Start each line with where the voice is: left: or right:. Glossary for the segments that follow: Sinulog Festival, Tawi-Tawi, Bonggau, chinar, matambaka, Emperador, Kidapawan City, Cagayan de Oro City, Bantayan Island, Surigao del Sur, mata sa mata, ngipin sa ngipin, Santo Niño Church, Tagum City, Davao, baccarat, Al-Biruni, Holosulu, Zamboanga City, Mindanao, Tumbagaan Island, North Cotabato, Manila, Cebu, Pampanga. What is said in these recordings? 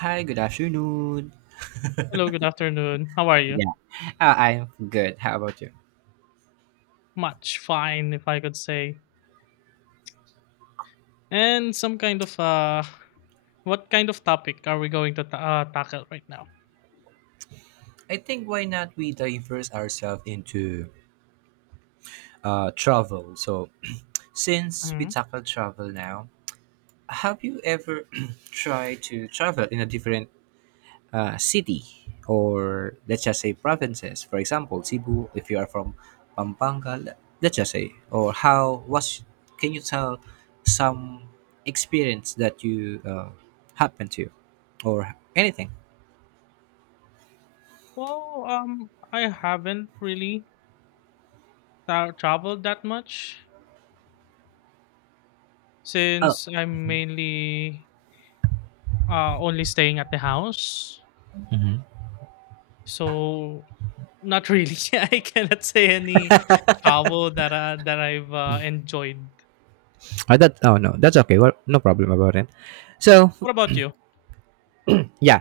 right: Hi, good afternoon.
left: Hello, good afternoon. How are you?
right: Yeah. I'm good. How about you?
left: Much fine, if I could say. And some kind of what kind of topic are we going to tackle right now?
right: I think why not we diverse ourselves into travel. So, since we
left: Hmm.
right: tackle travel now, have you ever tried to travel in a different city or let's just say provinces? For example, Cebu, if you are from Pampanga, let's just say, or how was? Can you tell some experience that you happened to, or anything?
left: I haven't really traveled that much since I'm mainly only staying at the house. So not really. I cannot say any travel that I've enjoyed.
right: That oh no, that's okay. Well, no problem about it. So
left: What about you?
right: yeah,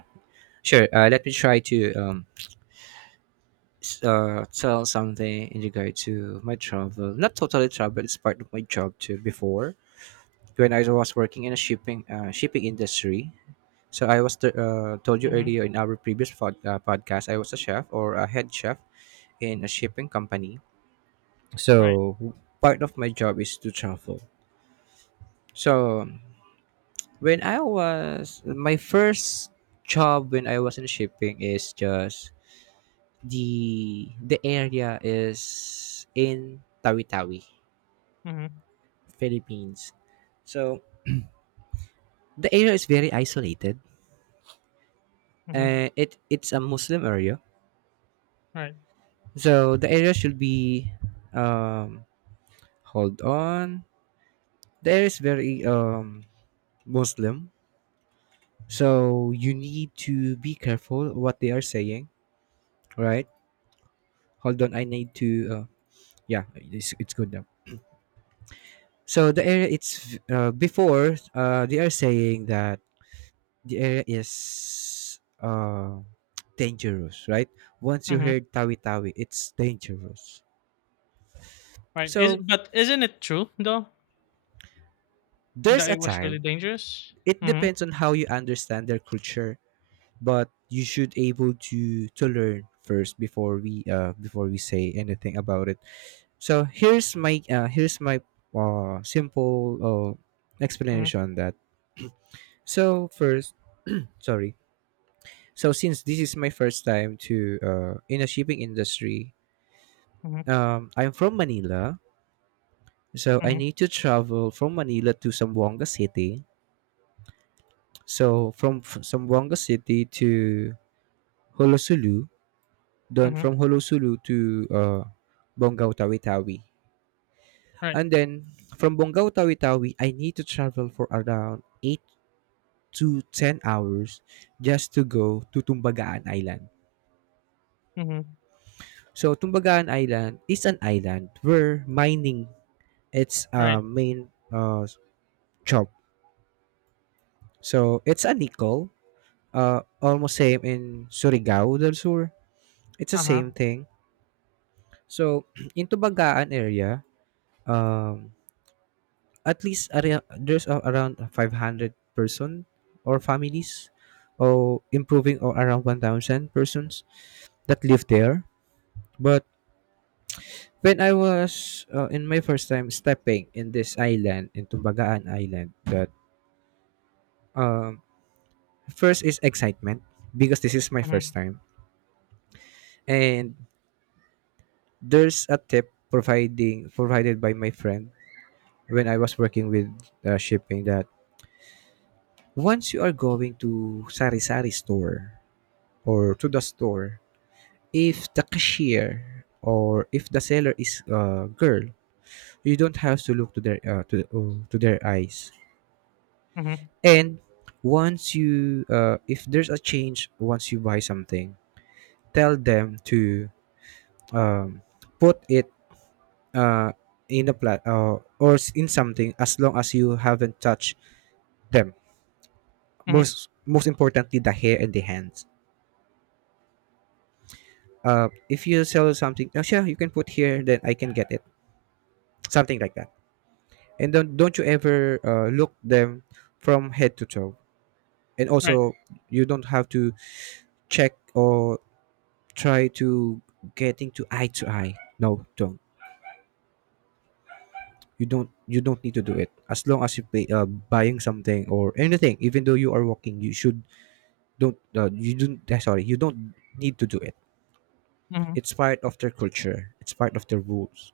right: sure. Let me try to tell something in regard to my travel. Not totally travel. It's part of my job too. Before when I was working in a shipping industry. So I was told you
left: Mm-hmm.
right: earlier in our previous podcast, I was a chef or a head chef in a shipping company.
left: Right.
right: So part of my job is to travel. So when I was my first job when I was in shipping is just the area is in Tawi-Tawi,
left: Mm-hmm.
right: Philippines. So the area is very isolated.
left: Mm-hmm.
right: It's a Muslim area.
left: Right.
right: So the area should be um hold on. The area is very Muslim. So you need to be careful what they are saying, right? Hold on, I need to yeah, it's good now. So the area it's before, they are saying that the area is dangerous, right? Once you heard tawi tawi, it's dangerous.
left: Right, is
right: So
left: but isn't it true though
right: there's
left: that
right: a
left: it was really
right: time.
left: dangerous?
right: It
left: Mhm.
right: depends on how you understand their culture, but you should able to learn first before we say anything about it. So here's my here's my simple
left: Mhm.
right: explanation on that. So first, sorry. So since this is my first time to in a shipping industry,
left: Mhm.
right: I'm from Manila, so I
left: Mhm.
right: need to travel from Manila to Zamboanga City. So from Zamboanga City to Holosulu, then
left: Mhm.
right: from Holosulu to uh, Bonggau Tawi-Tawi,
left: Right.
right: and then from Bonggau Tawi-Tawi, I need to travel for around 8 to 10 hours just to go to Tumbagaan Island.
left: Mhm.
right: So Tumbagaan Island is an island where mining its a
left: Right.
right: main job. So it's a nickel, almost same in Surigao del Sur. It's the
left: Uh-huh.
right: same thing. So in Tubagaan area, um, at least area, there's around 500 person or families or improving or around 1,000 persons that live there. But when I was in my first time stepping in this island, in Tubagaan Island, that um, first is excitement because this is my first
left: Mhm.
right: time. And there's a tip providing provided by my friend when I was working with shipping that once you are going to sari-sari store or to the store, if the cashier or if the seller is a girl, you don't have to look to to their eyes.
left: Mhm.
right: And once you if there's a change once you buy something, tell them to um, put it uh, in a in something as long as you haven't touched them.
left: Mhm.
right: Most importantly, the hair and the hands. If you sell something, oh, sure, you can put here, then I can get it. Something like that. And don't you ever look them from head to toe. And
left: Right.
right: also, you don't have to check or try to getting to eye to eye. No, don't. You don't. You don't need to do it. As long as you pay, buying something or anything, even though you are walking, you should don't you don't need to do it.
left: Mhm.
right: It's part of their culture, it's part of their rules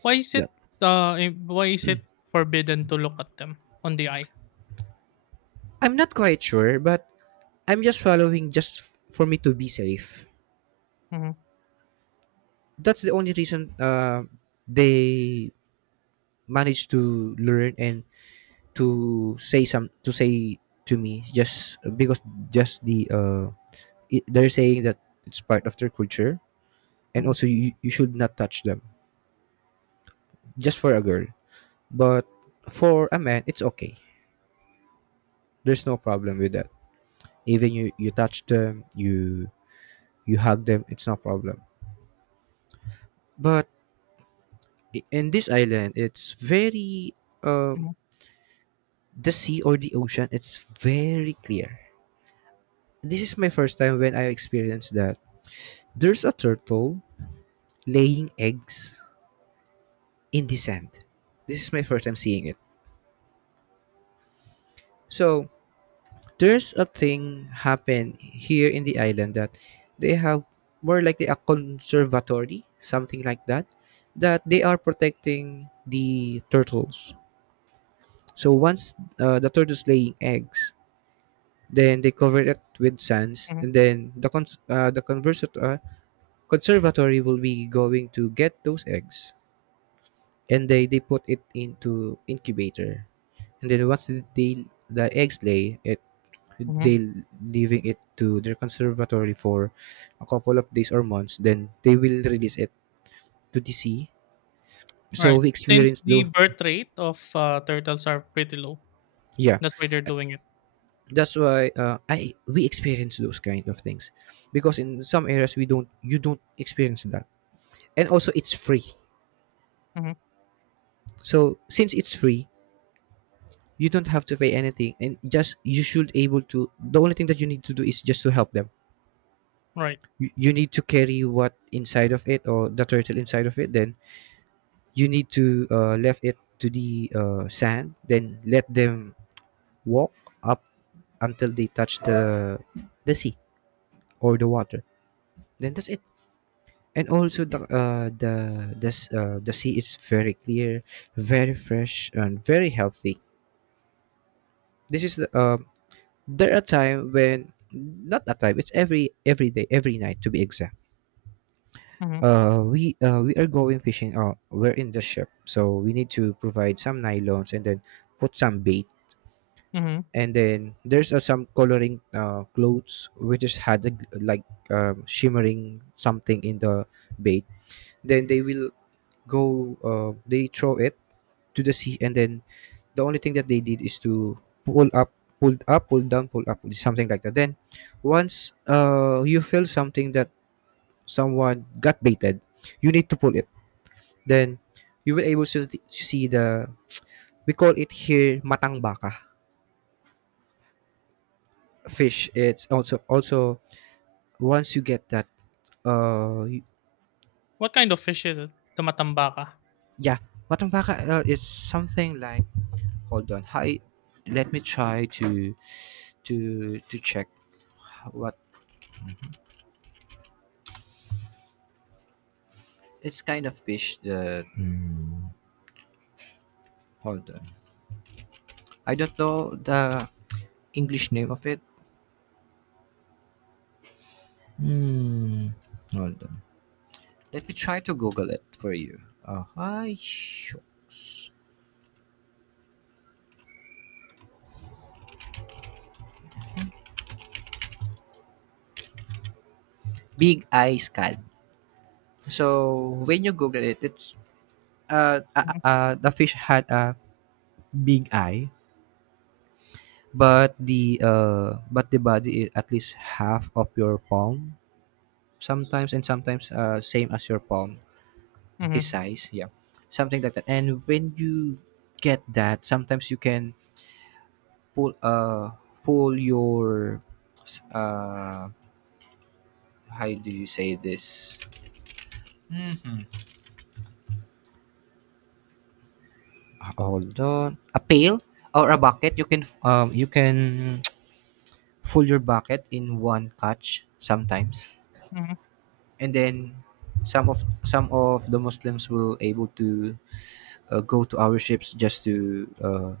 left: Why is it,
right: that
left: why is it forbidden to look at them on the eye?
right: I'm not quite sure but I'm just following, just for me to be safe.
left: Mhm.
right: That's the only reason they managed to learn and to say to me just because just they're saying that it's part of their culture, and
left: Mhm.
right: also you should not touch them, just for a girl, but for a man it's okay, there's no problem with that. Even you you touch them, you hug them, it's no problem. But in this island it's very um
left: Mhm.
right: the sea or the ocean it's very clear. This is my first time when I experienced that there's a turtle laying eggs in the sand. This is my first time seeing it. So there's a thing happen here in the island that they have more like a conservatory, something like that, that they are protecting the turtles. So once the turtle's laying eggs, then they cover it with sands,
left: Mhm.
right: and then the conservatory will be going to get those eggs, and they put it into incubator, and then once they the eggs lay it,
left: Mhm.
right: they leaving it to their conservatory for a couple of days or months. Then they will release it to the sea. So
left: Right,
right: we
left: since
right: experience
left: the
right: the
left: birth rate of, turtles are pretty low,
right: yeah,
left: that's why they're doing it.
right: that's why I we experience those kind of things because in some areas we don't, you don't experience that. And also it's free,
left: Mhm.
right: so since it's free, you don't have to pay anything, and just you should able to, the only thing that you need to do is just to help them.
left: Right.
right: You need to carry what inside of it or the turtle inside of it, then you need to left it to the sand, then let them walk up until they touch the sea or the water, then that's it. And also the sea is very clear, very fresh, and very healthy. This is the- um there are time when not a time. It's every day, every night to be exact.
left: Mhm.
right: We are going fishing. We're in the ship, so we need to provide some nylons and then put some bait.
left: Mhm.
right: And then there's some coloring clothes which is had a, shimmering something in the bait. Then they will go. They throw it to the sea, and then the only thing that they did is to pull up, pulled up, pull down, pull up, something like that. Then once you feel something that someone got baited, you need to pull it. Then you will able to see the we call it here matangbaka fish. It's also once you get that uh y-
left: What kind of fish is it? The matambaka?
right: yeah, matangbaka is something like hold on hi, let me try to to check what. It's kind of fish the hold on. I don't know the English name of it. Hmm. Hold on. Let me try to Google it for you. Hi, shucks. Big eye scad. So when you Google it, it's
left: Mhm.
right: the fish had a big eye, but the body is at least half of your palm sometimes, and sometimes same as your palm. His
left: Mhm.
right: size, yeah. Something like that. And when you get that, sometimes you can pull uh pull your uh how do you say this? hmm Hold on. A pail or a bucket, you can full your bucket in one catch sometimes.
left: Mhm.
right: And then some of the Muslims will able to go to our ships just to uh,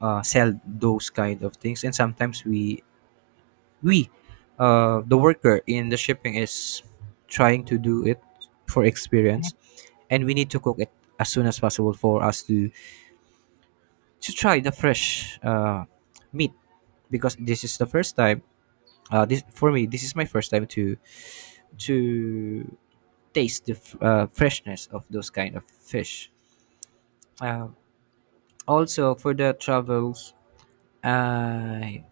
right: uh, sell those kind of things, and sometimes we the worker in the shipping is trying to do it for
left: Mhm.
right: experience, and we need to cook it as soon as possible for us to try the fresh meat, because this is the first time this for me this is my first time to taste the freshness of those kind of fish. uh, Also for the travels, i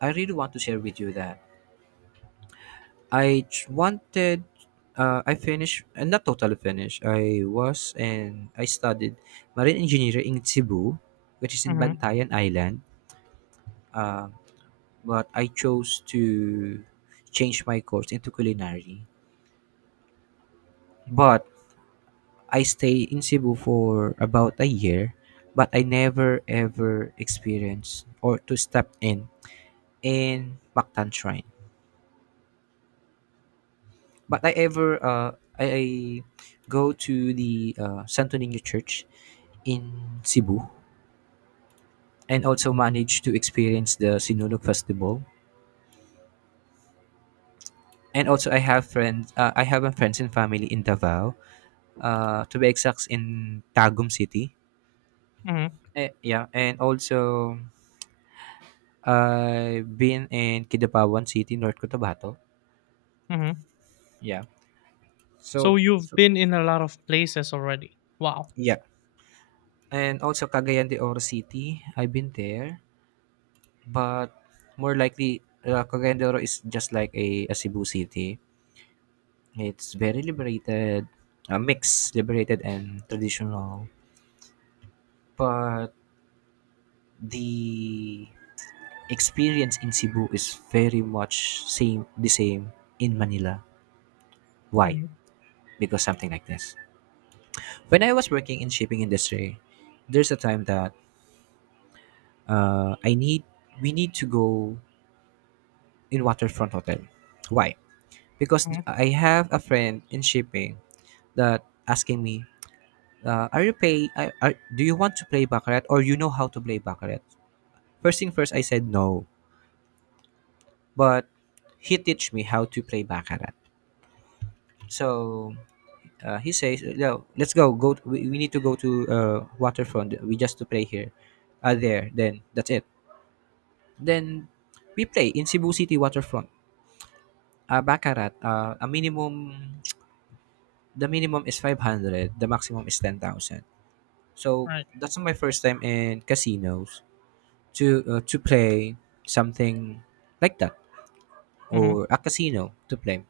right: I really want to share with you that I j- wanted. I finished, not totally finished. I was and I studied marine engineering in Cebu, which is in
left: Mhm.
right: Bantayan Island. Um, but I chose to change my course into culinary. But I stay in Cebu for about a year, but I never ever experienced or to step in Bactan Shrine. But I ever I go to the Santo Niño Church in Cebu, and also managed to experience the Sinulog Festival. And also I have friends I have a friends and family in Davao, to be exact in Tagum City.
left: Mhm.
right: Eh, yeah, and also I've been in Kidapawan City, North Cotabato.
left: Hmm.
right: Yeah.
left: So
right: So,
left: you've
right: so
left: been in a lot of places already. Wow.
right: yeah. And also Cagayan de Oro City, I've been there. But more likely, Cagayan de Oro is just like a Cebu city. It's very liberated, a mix liberated and traditional. But the experience in Cebu is very much same in Manila. Why?
left: Hmm.
right: Because something like this. When I was working in shipping industry, there's a time that I need we need to go in waterfront hotel. Why? Because
left: Hmm.
right: I have a friend in shipping that asking me. Are you pay? Are, Do you want to play baccarat or you know how to play baccarat? First thing first, I said no, but he teach me how to play baccarat. So he says, "No, let's go. Go. We need to go to waterfront. We just to play here, there. Then that's it." Then we play in Cebu City waterfront. Baccarat. A minimum. The minimum is 500. The maximum is 10,000. So
left: Right.
right: that's my first time in casinos, to play something like that,
left: Hmm.
right: or a casino to play.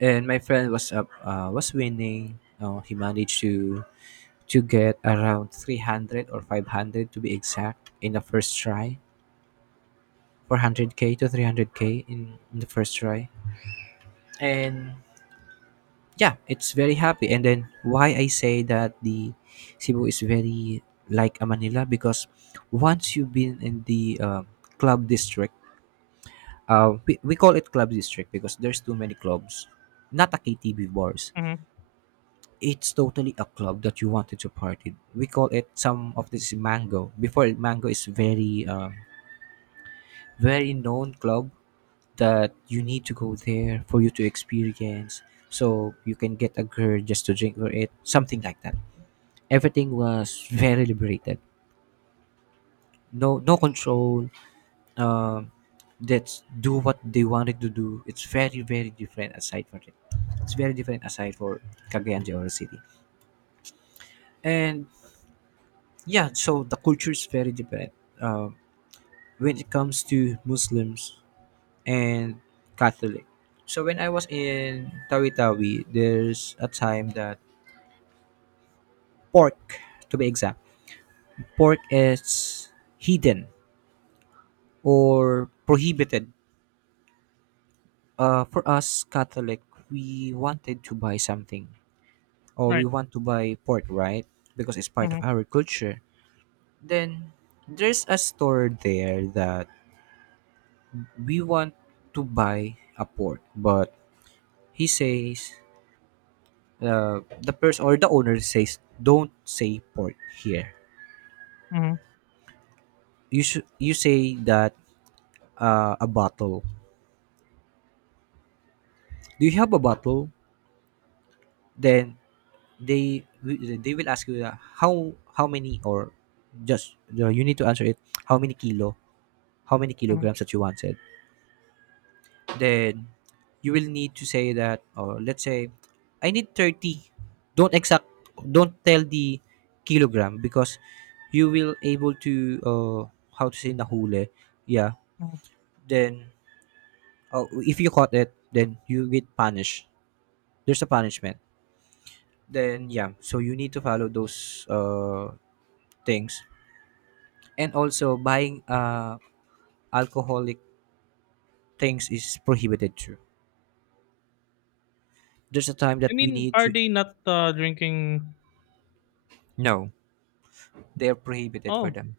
right: And my friend was up was winning. Uh, he managed to get around 300 or 500 to be exact in the first try. 400k to 300k in the first try. And yeah, it's very happy. And then why I say that the Cebu is very like a Manila, because once you've been in the club district. We call it club district because there's too many clubs. Not a KTV bars.
left: Hmm.
right: It's totally a club that you wanted to party. We call it some of this mango. Before, mango is very very known club that you need to go there for you to experience. So you can get a girl just to drink for it, something like that. Everything was very liberated. No control, uh, that do what they wanted to do. It's very very different aside for it. It's very different aside for Cagayan de Oro City. And yeah, so the culture is very different uh, when it comes to Muslims and Catholic. So when I was in Tawi-Tawi, there's a time that pork, to be exact, pork is hidden or prohibited. For us Catholic, we wanted to buy something, or we
left: Right.
right: want to buy pork, right? Because it's part of
left: Hmm.
right: our culture. Then there's a store there that we want to buy a pork, but he says, the person or the owner says, don't say pork here.
left: Hmm.
right: You should you say that a bottle. Do you have a bottle? Then they they will ask you, how many, or just you need to answer it how many kilo, how many
left: Hmm.
right: kilograms that you wanted. Then you will need to say that, or let's say, I need 30. Don't exact, don't tell the kilogram, because you will able to, how to say, nahuli. Yeah.
left: Hmm.
right: Then, oh, if you caught it, then you get punished. There's a punishment. Then yeah, so you need to follow those things. And also buying alcoholic things is prohibited too. There's a time
left: I
right: that we
left: mean,
right: need
left: are
right: to,
left: they not drinking?
right: no, they're prohibited for
left: Oh.
right: them.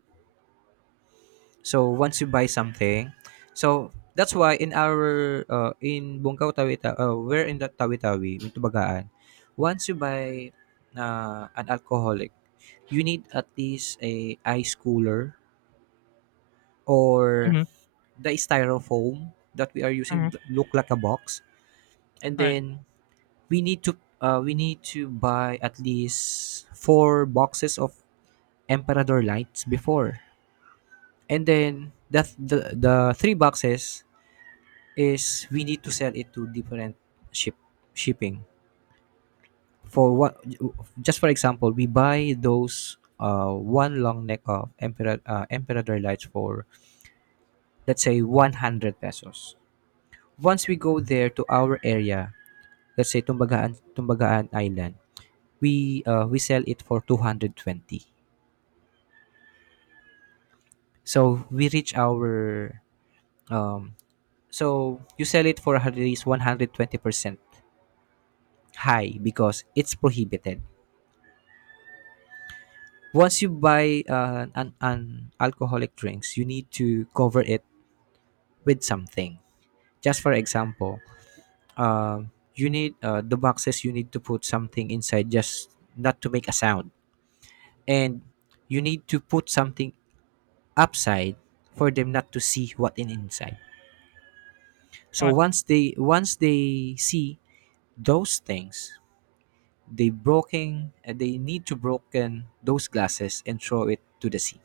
right: So once you buy something, so that's why in our in Bungkaw Tawita, we're in the Tawi-Tawi, in Tubagaan. Once you buy an alcoholic, you need at least a ice cooler, or
left: Hmm.
right: the styrofoam that we are
left: Hmm.
right: using look like a box, and
left: Right.
right: then we need to buy at least four boxes of Emperador lights before, and then the three boxes is we need to sell it to different ship shipping. For what? Just for example, we buy those one long neck of emperor lights for let's say 100 pesos. Once we go there to our area, let's say Tumbagaan Island, we sell it for 220. So we reach our um so you sell it for at least 120% high because it's prohibited. Once you buy an alcoholic drinks, you need to cover it with something. Just for example, uh, you need the boxes. You need to put something inside, just not to make a sound, and you need to put something upside for them not to see what in inside. So
left: What?
right: once they see those things, they broken. They need to broken those glasses and throw it to the sea.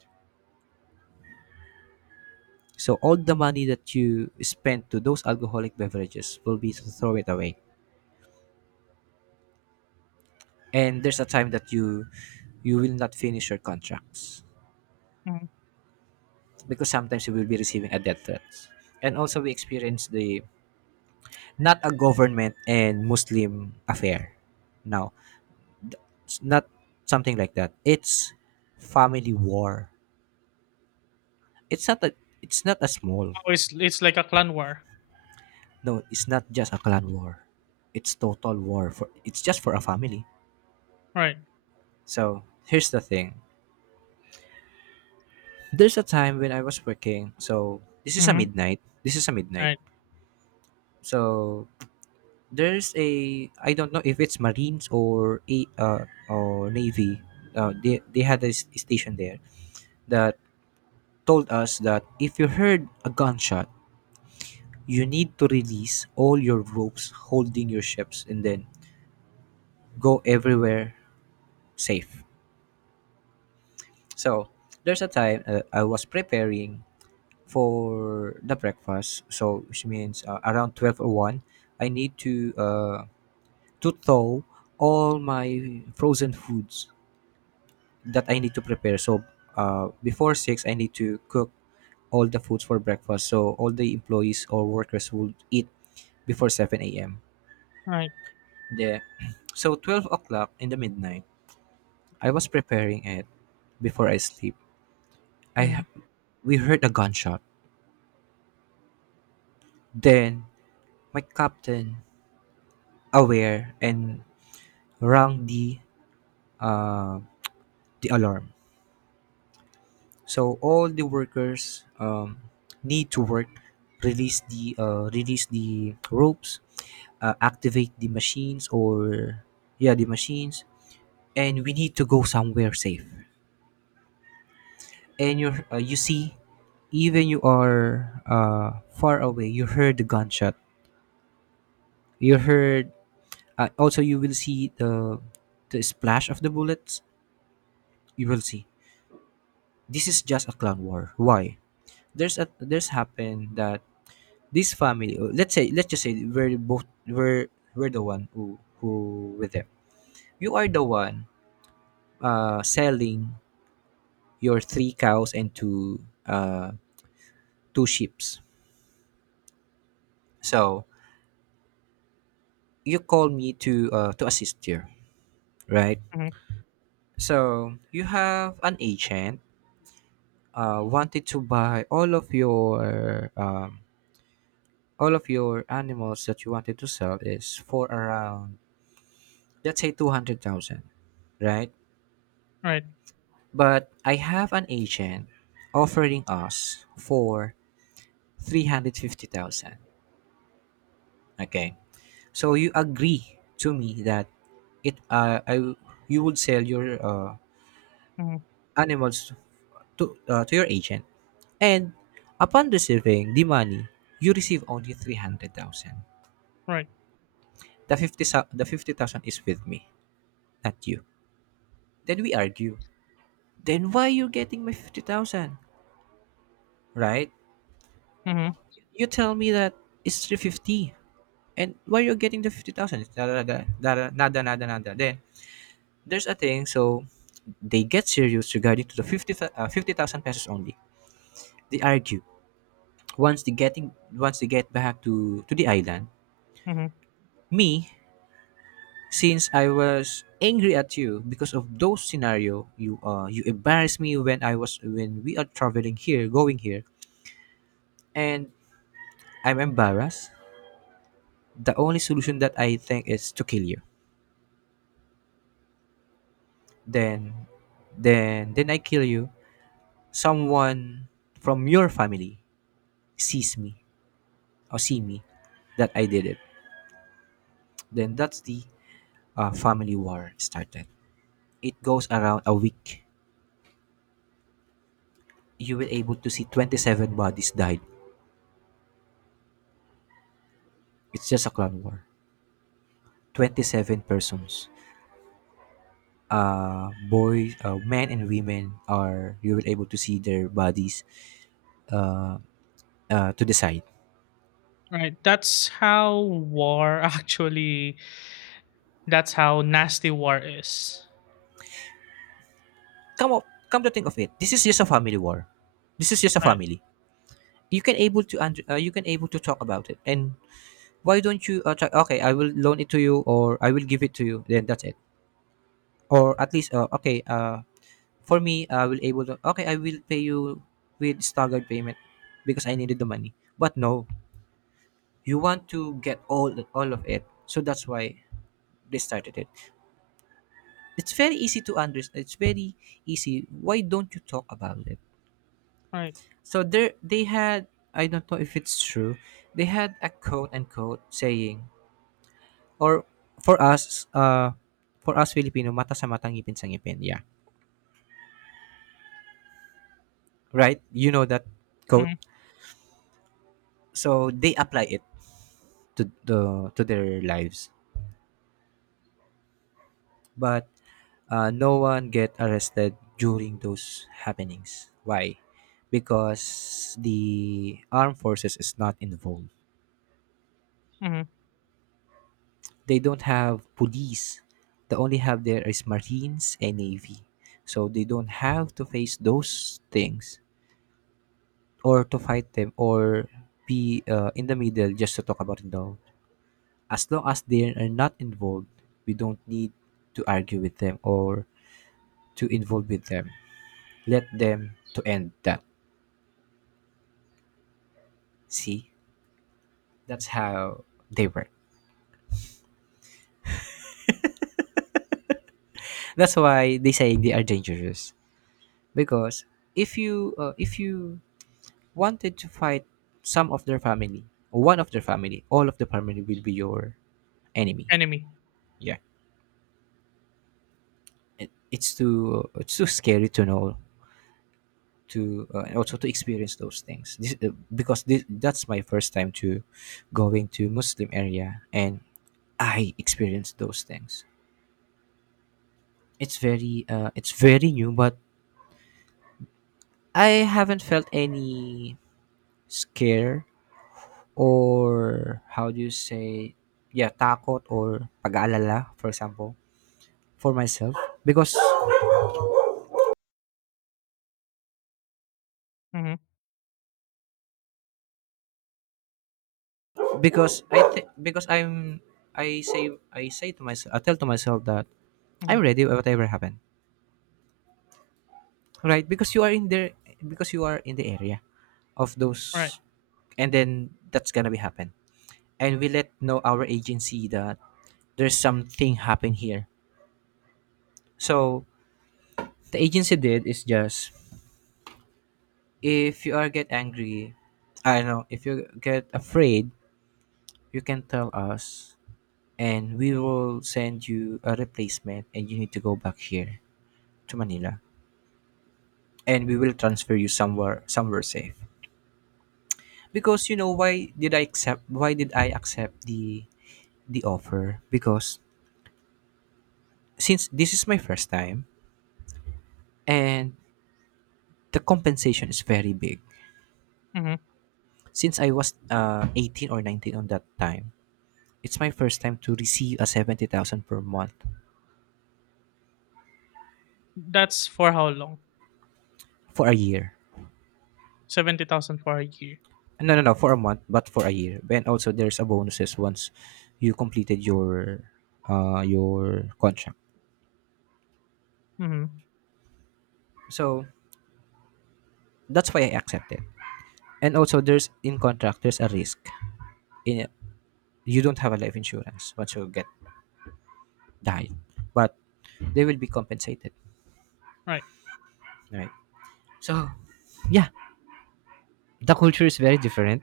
right: So all the money that you spend to those alcoholic beverages will be to throw it away. And there's a time that you will not finish your contracts,
left: Hmm.
right: because sometimes you will be receiving a death threat. And also we experience the not a government and Muslim affair. Now, th- it's not something like that. It's family war. It's not a it's not a small.
left: Oh, it's like a clan war.
right: No, it's not just a clan war. It's total war for it's just for a family.
left: Right.
right: So, here's the thing. There's a time when I was working. So this is a
left: Hmm.
right: midnight. This is a midnight.
left: Right.
right: So there's a, I don't know if it's Marines or a or Navy. They had a station there that told us that if you heard a gunshot, you need to release all your ropes holding your ships, and then go everywhere safe. So there's a time, I was preparing for the breakfast. So which means around 12 or one, I need to thaw all my frozen foods that I need to prepare. So before six, I need to cook all the foods for breakfast. So all the employees or workers would eat before seven a.m.
left: Right.
right: The so 12 o'clock in the midnight, I was preparing it before I sleep. I
left: Hmm.
right: We heard a gunshot. Then my captain aware and rang uh, the alarm. So all the workers need to work, release the ropes, activate the machines, or yeah the machines, and we need to go somewhere safe. And you you see, even you are far away, you heard the gunshot. You heard also you will see the splash of the bullets. You will see this is just a clan war. Why? There's happened that this family, let's just say we're both, we're the one who with them. You are the one selling your three cows and two uh two sheeps. So you call me to assist you, right?
left: Hmm.
right: So you have an agent wanted to buy all of your animals that you wanted to sell is for around let's say 200,000, right?
left: Right.
right: But I have an agent offering us for 350,000. Okay. So you agree to me that it I you would sell your
left: Hmm.
right: animals to your agent, and upon receiving the money, you receive only 300,000.
left: Right.
right: The the 50,000 is with me, not you. Then we argue. Then why you getting my 50,000? Right?
left: Hmm.
right: You tell me that it's 350, and why you're getting the 50,000. It's nada, nada, nada, nada, nada, nada. Then there's a thing, so they get serious regarding to the 50,000 pesos only. They argue. Once they get back to the island.
left: Hmm.
right: Me, since I was angry at you because of those scenario, you you embarrassed me when I was when we are traveling here, going here, and I'm embarrassed. The only solution that I think is to kill you. Then then I kill you. Someone from your family sees me, or see me, that I did it, then that's the family war started. It goes around a week. You will able to see 27 bodies died. It's just a clan war. 27 persons. Boys, men and women are, you will able to see their bodies uh, to the side.
left: Right. That's how war actually. That's how nasty war is.
right: Come up, come to think of it, this is just a family war. This is just a
left: Right.
right: family. You can able to you can able to talk about it. And why don't you try, okay, I will loan it to you, or I will give it to you, then that's it. Or at least for me, I will able to, okay, I will pay you with staggered payment because I needed the money. But no, you want to get all of it. So that's why they started it. It's very easy to understand. It's very easy. Why don't you talk about it?
left: Right.
right: So there they had, I don't know if it's true, they had a quote and quote saying, or for us, uh, for us Filipino, mata sa mata, ngipin sa ngipin. Yeah. Right? You know that quote.
left: Hmm.
right: So they apply it to their lives. But no one get arrested during those happenings. Why? Because the armed forces is not involved.
left: Hmm.
right: They don't have police. They only have there is Marines and Navy. So they don't have to face those things, or to fight them, or be in the middle just to talk about it though. As long as they are not involved, we don't need to argue with them or to involve with them. Let them to end that. See, that's how they work. That's why they say they are dangerous because if you wanted to fight some of their family, or one of their family, all of the family will be your enemy.
left: Enemy.
right: Yeah, it's too scary to know to and also to experience those things, that's my first time to going to Muslim area and I experienced those things. It's very it's very new, but I haven't felt any scare, or how do you say, yeah, takot or pag-aalala, for example, for myself, because
left: Mhm.
right: because I'm I say to myself, I tell to myself that I'm
left: Mhm.
right: ready whatever happens. Right, because you are in there, because you are in the area of
left: Right.
right: those, and then that's gonna be happen. And we let know our agency that there's something happen here. So the agency did is just, if you are get angry, I don't know, if you get afraid, you can tell us and we will send you a replacement and you need to go back here to Manila and we will transfer you somewhere safe, because you know, why did I accept the offer? Because since this is my first time, and the compensation is very big.
left: Mhm.
right: Since I was 18 or 19 on that time, it's my first time to receive a 70,000 per month
left: That's for how long?
right: for a year.
left: 70,000 for a year.
right: No, no, no, for a month, but for a year. And also there's a bonuses once you completed your contract.
left: Mhm.
right: So that's why I accepted. And also there's in contract there's a risk. In, you don't have a life insurance once you get died, but they will be compensated,
left: Right.
right: right. So, yeah, the culture is very different.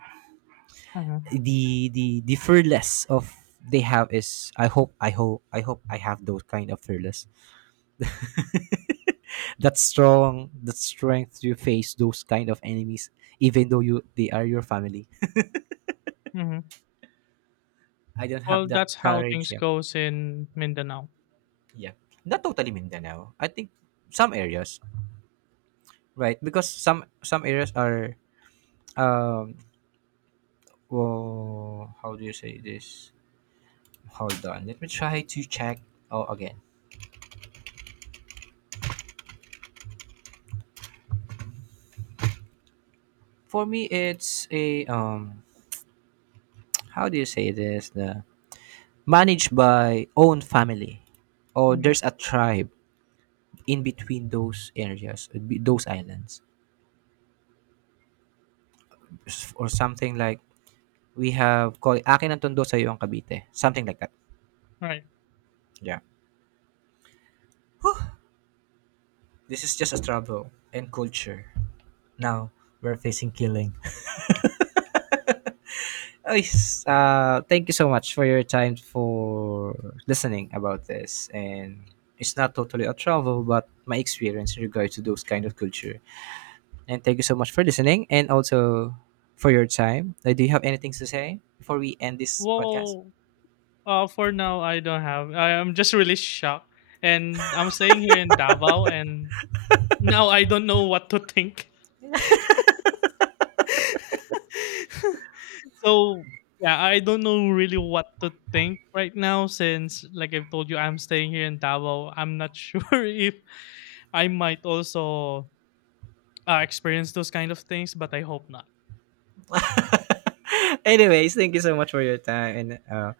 left: Mhm.
right: The the fearless of they have is, I hope I hope I have those kind of fearless, that strength to face those kind of enemies, even though you they are your family.
left: Mhm.
right: I don't have
left: Well,
right: that
left: that's how
right: courage,
left: things
right: yeah.
left: goes in Mindanao.
right: Yeah, not totally Mindanao, I think. Some areas, right, because some areas are, um well, how do you say this? Hold on, let me try to check. Oh, again. For me, it's a how do you say this? The managed by own family, or
left: Mhm.
right: there's a tribe in between those areas, those islands, or something like we have called, akin ang tondo sa ang Cavite, something like that.
left: Right.
right: Yeah. This is just a struggle and culture. Now we're facing killing. Yes, thank you so much for your time for listening about this. And it's not totally a travel, but my experience in regard to those kind of culture. And thank you so much for listening and also for your time. Do you have anything to say before we end this podcast?
left: Well, for now, I don't have. I am just really shocked, and I'm staying here in Davao, and now I don't know what to think. So yeah, I don't know really what to think right now since, like I've told you, I'm staying here in Davao. I'm not sure if I might also experience those kind of things, but I hope not.
right: Anyways, thank you so much for your time and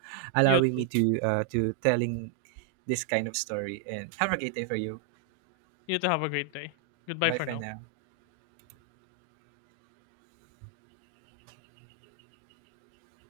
left: You
right: allowing me
left: too.
right: to telling this kind of story. And have a great day for you.
left: You too have a great day. Goodbye
right: Bye
left: for
right: for
left: now.
right: now.